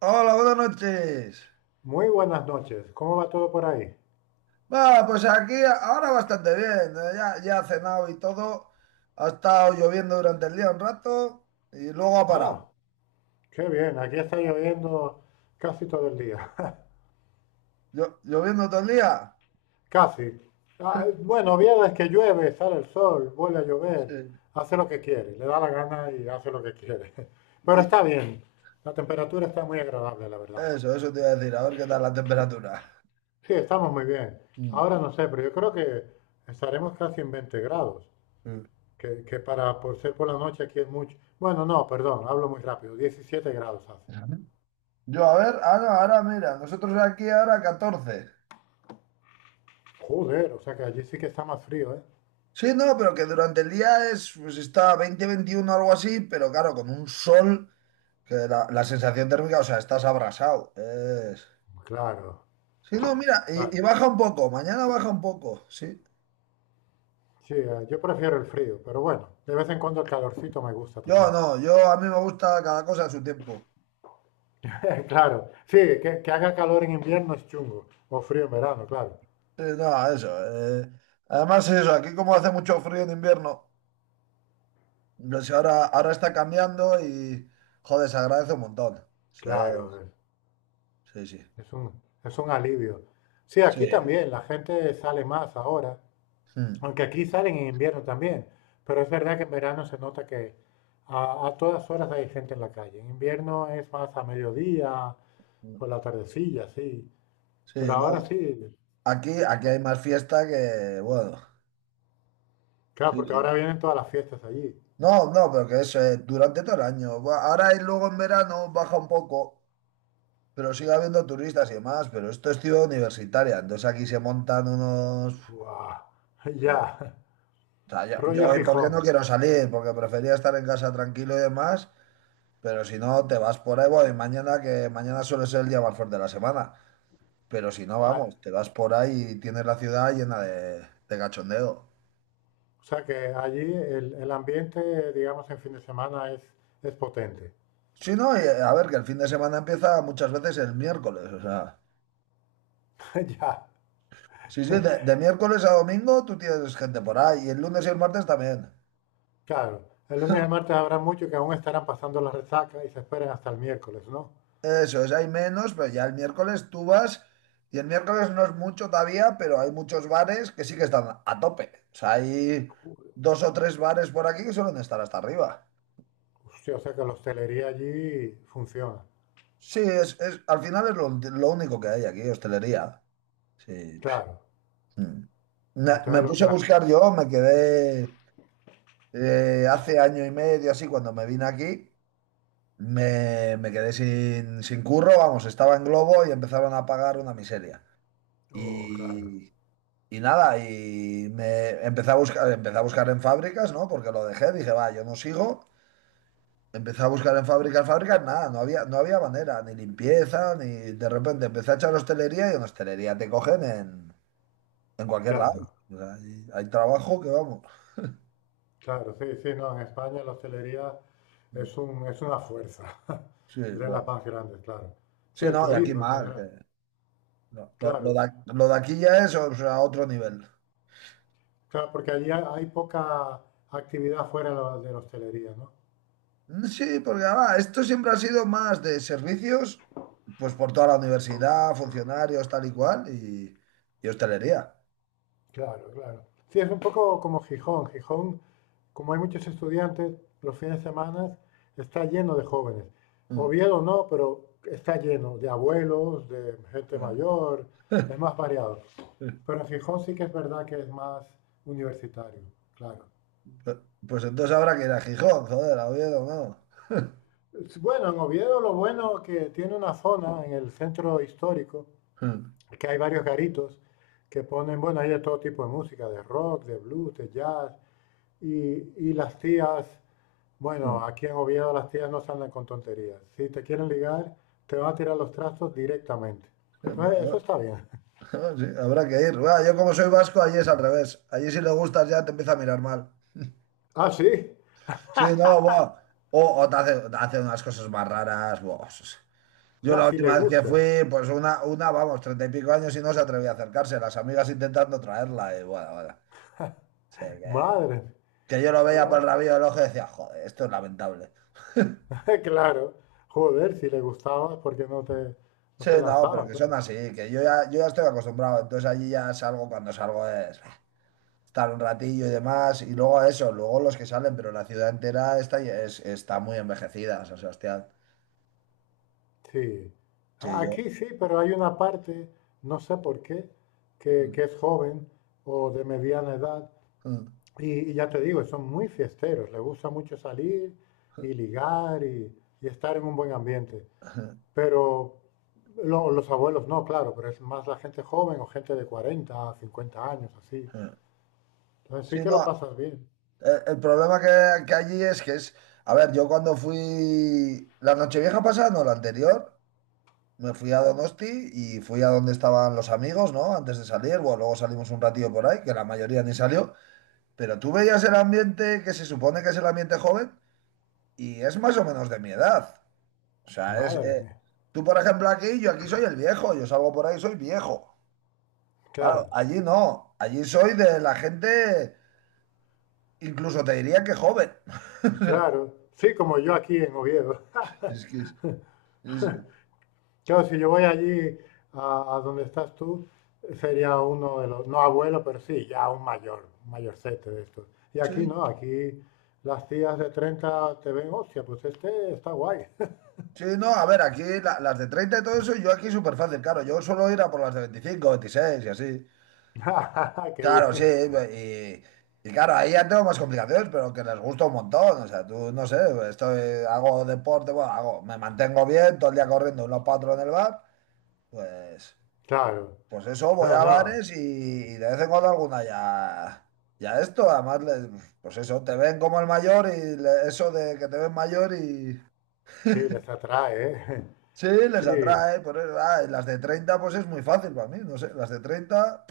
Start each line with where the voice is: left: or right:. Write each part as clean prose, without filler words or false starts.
right: Hola, buenas noches.
left: Muy buenas noches. ¿Cómo va todo por ahí?
right: Va, pues aquí ahora bastante bien. Ya he cenado y todo. Ha estado lloviendo durante el día un rato y luego ha parado.
left: Ah, qué bien. Aquí está lloviendo casi todo el día.
right: Lloviendo todo el día.
left: Casi. Bueno, viernes que llueve, sale el sol, vuelve a
right: Sí.
left: llover, hace lo que quiere, le da la gana y hace lo que quiere. Pero
right: Y
left: está bien. La temperatura está muy agradable, la verdad.
right: eso te iba a decir. A ver qué tal la temperatura.
left: Sí, estamos muy bien.
right: Mm,
left: Ahora no sé, pero yo creo que estaremos casi en 20 grados,
right: mm.
left: que para por ser por la noche aquí es mucho. Bueno, no, perdón, hablo muy rápido. 17 grados hace.
right: Yo, a ver, ah no, ahora mira, nosotros aquí ahora 14.
left: Joder, o sea que allí sí que está más frío, ¿eh?
right: Sí, no, pero que durante el día es, pues está 20, 21, algo así, pero claro, con un sol, que la sensación térmica, o sea, estás abrasado.
left: Claro,
right: Sí, no, mira, y,
left: claro.
right: y baja un poco, mañana baja un poco, sí.
left: Sí, yo prefiero el frío, pero bueno, de vez en cuando el calorcito me gusta
right: Yo
left: también.
right: no, yo a mí me gusta cada cosa a su tiempo.
left: Claro, sí, que haga calor en invierno es chungo, o frío en verano, claro.
right: Sí, no, eso. eh, Además, eso, aquí como hace mucho frío en invierno, pues ahora está cambiando y, joder, se agradece un montón. Sí,
left: Claro,
right: sí, sí.
left: es un alivio. Sí,
right: Sí.
left: aquí también la gente sale más ahora,
right: Mm.
left: aunque aquí salen en invierno también, pero es verdad que en verano se nota que a todas horas hay gente en la calle. En invierno es más a mediodía,
right: Mm.
left: por la tardecilla, sí,
right: Sí,
left: pero
right: no,
left: ahora sí.
right: aquí hay más fiesta que, bueno,
left: Claro,
right: sí,
left: porque
right: sí.
left: ahora vienen todas las fiestas allí.
right: No, no, pero que es durante todo el año. Bueno, ahora, y luego en verano baja un poco. Pero sigue habiendo turistas y demás, pero esto es ciudad universitaria, entonces aquí se montan unos...
left: ¡Guau!
right: eh,
left: Ya,
right: O sea, yo,
left: rollo
right: yo, ¿y ¿por qué no
left: Gijón.
right: quiero salir? Porque prefería estar en casa tranquilo y demás, pero si no, te vas por ahí, bueno, y mañana, que mañana suele ser el día más fuerte de la semana, pero si no,
left: Ah,
right: vamos, te vas por ahí y tienes la ciudad llena de cachondeo.
left: o sea que allí el ambiente, digamos, en fin de semana es potente.
right: Sí, no, y, a ver, que el fin de semana empieza muchas veces el miércoles, o sea,
left: Ya,
right: sí, sí, de miércoles a domingo tú tienes gente por ahí, y el lunes y el martes también.
left: claro. El lunes y el martes habrá mucho, que aún estarán pasando la resaca y se esperan hasta el miércoles, ¿no?
right: Eso es, hay menos, pero ya el miércoles tú vas, y el miércoles no es mucho todavía, pero hay muchos bares que sí que están a tope. O sea, hay
left: Ju-
right: dos o tres bares por aquí que suelen estar hasta arriba.
left: Hostia, o sea que la hostelería allí funciona.
right: Sí, es, al final es lo único que hay aquí, hostelería. Sí.
left: Claro.
right: Mm. Me,
left: Y
right: me
left: entonces lo
right: puse
left: que
right: a
left: la...
right: buscar yo, me quedé hace año y medio así cuando me vine aquí, me quedé sin curro, vamos, estaba en Globo y empezaron a pagar una miseria.
left: Oh, claro,
right: Y, Y nada, y me empecé a buscar en fábricas, ¿no? Porque lo dejé, dije, va, yo no sigo. Empecé a buscar en fábricas, fábricas, nada, no había manera, ni limpieza, ni de repente empecé a echar hostelería y en hostelería te cogen en cualquier lado.
left: claro.
right: O sea, hay trabajo que vamos.
left: Claro, sí, sí, no, en España la hostelería es una fuerza
right: Sí,
left: de las
right: bueno.
left: más grandes, claro.
right: Sí,
left: Sí, el
right: no, y aquí
left: turismo en
right: más, que
left: general,
right: lo, lo- lo de,
left: claro,
right: ac- lo de aquí ya es, o sea, otro nivel.
left: claro, porque allí hay poca actividad fuera de de la hostelería, ¿no?
right: Sí, porque además, esto siempre ha sido más de servicios, pues por toda la universidad, funcionarios, tal y cual, y hostelería.
left: Claro, claro. Sí, es un poco como Gijón. Gijón, como hay muchos estudiantes, los fines de semana está lleno de jóvenes.
right: Mm.
left: Oviedo no, pero está lleno de abuelos, de gente mayor, es más variado. Pero en Gijón sí que es verdad que es más universitario, claro.
right: Pues pues entonces habrá que ir a Gijón, joder, a Oviedo, no.
left: Bueno, en Oviedo lo bueno que tiene una zona en el centro histórico, que hay varios garitos que ponen, bueno, hay de todo tipo de música, de rock, de blues, de jazz, y las tías. Bueno,
right: Mm.
left: aquí en Oviedo las tías no se andan con tonterías. Si te quieren ligar, te van a tirar los trastos directamente.
right: Mm.
left: Entonces, eso
right: Bueno.
left: está bien.
right: Sí, habrá que ir. Buah, yo como soy vasco, allí es al revés. Allí si le gustas ya te empieza a mirar mal.
left: Ah, sí.
right: Sí, no, buah. O te hace, unas cosas más raras. Buah.
left: O
right: Yo
left: sea,
right: la
left: si le
right: última vez que
left: gustas.
right: fui, pues una, vamos, 30 y pico años y no se atrevía a acercarse. Las amigas intentando traerla y bueno, bueno. Sí, que,
left: Madre.
right: que yo lo veía por el
left: Guau.
right: rabillo del ojo y decía, joder, esto es lamentable.
left: Claro. Joder, si le gustabas porque no te, no
right: Sí,
left: se
right: no, pero
left: lanzaba,
right: que son
left: claro.
right: así, que yo ya estoy acostumbrado. Entonces allí ya salgo, cuando salgo es bah, estar un ratillo y demás. Y luego eso, luego los que salen, pero la ciudad entera está muy envejecida, San Sebastián.
left: Sí.
right: Sí, yo.
left: Aquí sí, pero hay una parte, no sé por qué, que es joven o de mediana edad. Y ya te digo, son muy fiesteros, les gusta mucho salir y ligar y estar en un buen ambiente. Pero los abuelos no, claro, pero es más la gente joven o gente de 40 50 años, así. Entonces
right: Sí,
left: sí que lo
right: no.
left: pasas bien.
right: El problema que allí es que es, a ver, yo cuando fui la Nochevieja pasada, no, la anterior, me fui a Donosti y fui a donde estaban los amigos, ¿no? Antes de salir, bueno, luego salimos un ratillo por ahí, que la mayoría ni salió, pero tú veías el ambiente que se supone que es el ambiente joven y es más o menos de mi edad. O sea, es,
left: Madre mía,
right: tú por ejemplo aquí, yo aquí soy el viejo, yo salgo por ahí, soy viejo. Claro,
left: claro,
right: allí no, allí soy de la gente, incluso te diría que joven.
left: claro. Sí, como yo aquí en Oviedo.
right: Es que es-
left: Claro, si yo voy allí a donde estás tú, sería uno de los, no abuelo, pero sí, ya un mayor, un mayorcete de estos. Y aquí
right: Sí,
left: no, aquí las tías de 30 te ven, hostia, pues este está guay.
right: sí, no, a ver, aquí las de 30 y todo eso, yo aquí súper fácil, claro, yo suelo ir a por las de 25, 26 y así.
left: Qué
right: Claro, sí,
left: bien.
right: y claro, ahí ya tengo más complicaciones, pero que les gusta un montón, o sea, tú, no sé, estoy, hago deporte, bueno, hago, me mantengo bien, todo el día corriendo unos cuatro en el bar, pues,
left: Claro,
right: pues eso, voy
left: no,
right: a
left: no,
right: bares y de vez en cuando alguna ya esto, además, pues eso, te ven como el mayor y eso de que te ven mayor.
left: sí, les atrae, ¿eh?
right: Sí, les
left: Sí,
right: atrae, pero ah, las de 30, pues es muy fácil para mí, no sé, las de 30,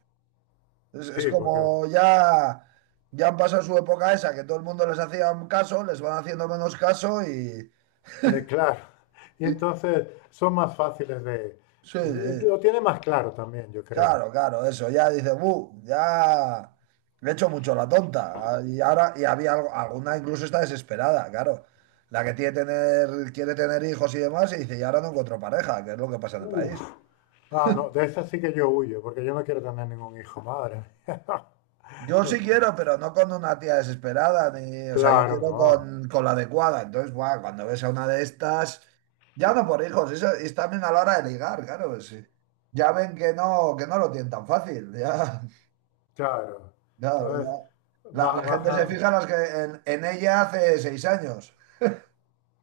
right: es
left: sí, porque,
right: como ya han pasado su época esa, que todo el mundo les hacía un caso, les van haciendo menos caso y,
left: claro. Y
right: y-
left: entonces son más fáciles de,
right: sí, sí,
left: lo tiene más claro también, yo creo.
right: claro, claro, eso, ya dice, "Bu, ya he hecho mucho la tonta". Ah, y ahora, y había alguna incluso está desesperada, claro, la que quiere tener hijos y demás y dice, y ahora no encuentro pareja, que es lo que pasa en el
left: Uf.
right: país.
left: Ah, no, de esa sí que yo huyo, porque yo no quiero tener ningún hijo, madre.
right: Yo sí quiero, pero no con una tía desesperada, ni, o sea, yo
left: Claro,
right: quiero
left: no,
right: con la adecuada. Entonces, buah, cuando ves a una de estas, ya no por hijos, eso es también a la hora de ligar, claro, pues sí. Ya ven que no lo tienen tan fácil, ya.
left: claro.
right: Claro, ya.
left: Entonces,
right: La, la gente se
left: bajan,
right: fija en, las que, en ella hace 6 años.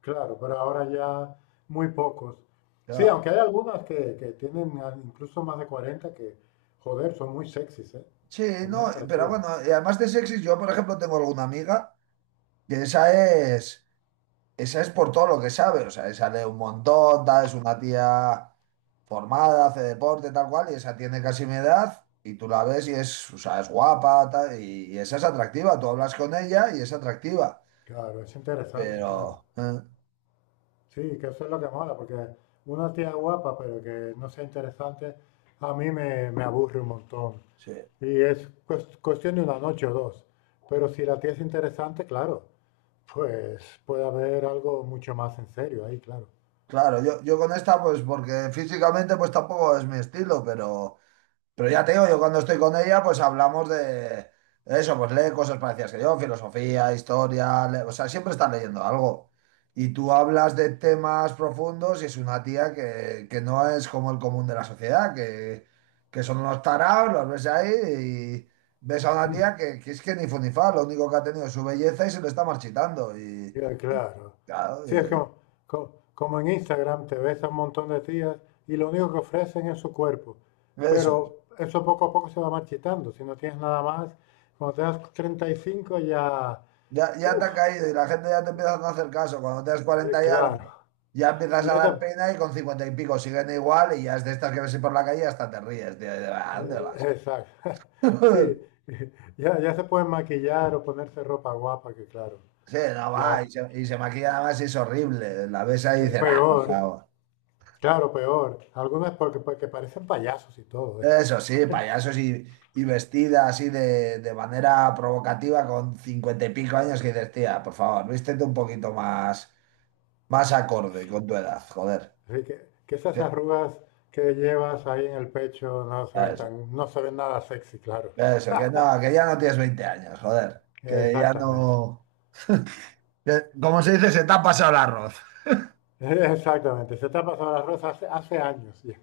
left: claro, pero ahora ya muy pocos. Sí,
right: Claro.
left: aunque hay algunas que tienen incluso más de 40, que, joder, son muy sexys, ¿eh?
right: Sí,
left: Son muy
right: no, pero
left: atractivos.
right: bueno, y además de sexy, yo por ejemplo tengo alguna amiga que esa es por todo lo que sabe, o sea, esa lee un montón, tal, es una tía formada, hace deporte, tal cual, y esa tiene casi mi edad, y tú la ves y es, o sea, es guapa, tal, y esa es atractiva, tú hablas con ella y es atractiva,
left: Claro, es interesante, claro.
right: pero,
left: Sí, que eso es lo que mola, porque una tía guapa, pero que no sea interesante, a mí me, me aburre un montón.
right: sí,
left: Y es cuestión de una noche o dos. Pero si la tía es interesante, claro, pues puede haber algo mucho más en serio ahí, claro.
right: claro, yo con esta, pues porque físicamente, pues tampoco es mi estilo, pero... Pero ya te digo, yo cuando estoy con ella, pues hablamos de eso, pues lee cosas parecidas que yo, filosofía, historia, o sea, siempre estás leyendo algo. Y tú hablas de temas profundos y es una tía que no es como el común de la sociedad, que son unos tarados, los ves ahí y ves a una tía que es que ni fu ni fa, lo único que ha tenido es su belleza y se le está marchitando. Y
left: Y claro.
right: claro,
left: Sí, es como, como en Instagram te ves a un montón de tías y lo único que ofrecen es su cuerpo.
right: eso.
left: Pero eso poco a poco se va marchitando. Si no tienes nada más, cuando te das 35 ya,
right: Ya te
left: uff.
right: ha caído y la gente ya te empieza a no hacer caso. Cuando tienes 40 y algo,
left: Claro,
right: ya empiezas
left: y
right: a
left: ya
right: dar pena y con 50 y pico siguen igual y ya es de estas que ves por la calle y hasta te ríes, tío. ¿A dónde vas?
left: exacto. Sí, ya, ya se pueden maquillar o ponerse ropa guapa, que claro,
right: Sí, no
left: ya
right: va. Y se maquilla nada más y es horrible. La ves ahí y dices, ah, por
left: peor,
right: favor.
left: claro, peor. Algunas porque, porque parecen payasos y todo, ¿eh?
right: Eso sí, payasos y vestida así de manera provocativa con 50 y pico años que dices, tía, por favor, vístete un poquito más, más acorde con tu edad, joder.
left: Así que esas
right: Sí,
left: arrugas que llevas ahí en el pecho no se ven
right: eso.
left: tan, no se ven nada sexy, claro.
right: Eso, que no, que ya no tienes 20 años, joder. Que ya
left: Exactamente,
right: no. Que, como se dice, se te ha pasado el arroz.
left: exactamente. Se te ha pasado las rosas hace, hace años, ya.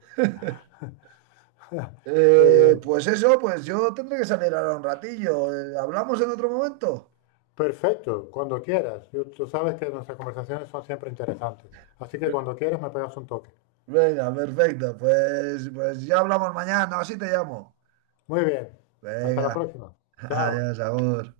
left: Qué
right: Eh,
left: bien.
right: pues eso, pues yo tendré que salir ahora un ratillo. ¿Hablamos en otro momento?
left: Perfecto, cuando quieras. Yo- tú sabes que nuestras conversaciones son siempre interesantes. Así que cuando quieras me pegas un toque.
right: Venga, perfecto. Pues ya hablamos mañana, así te llamo.
left: Muy bien, hasta la
right: Venga,
left: próxima. Chao.
right: adiós, amor.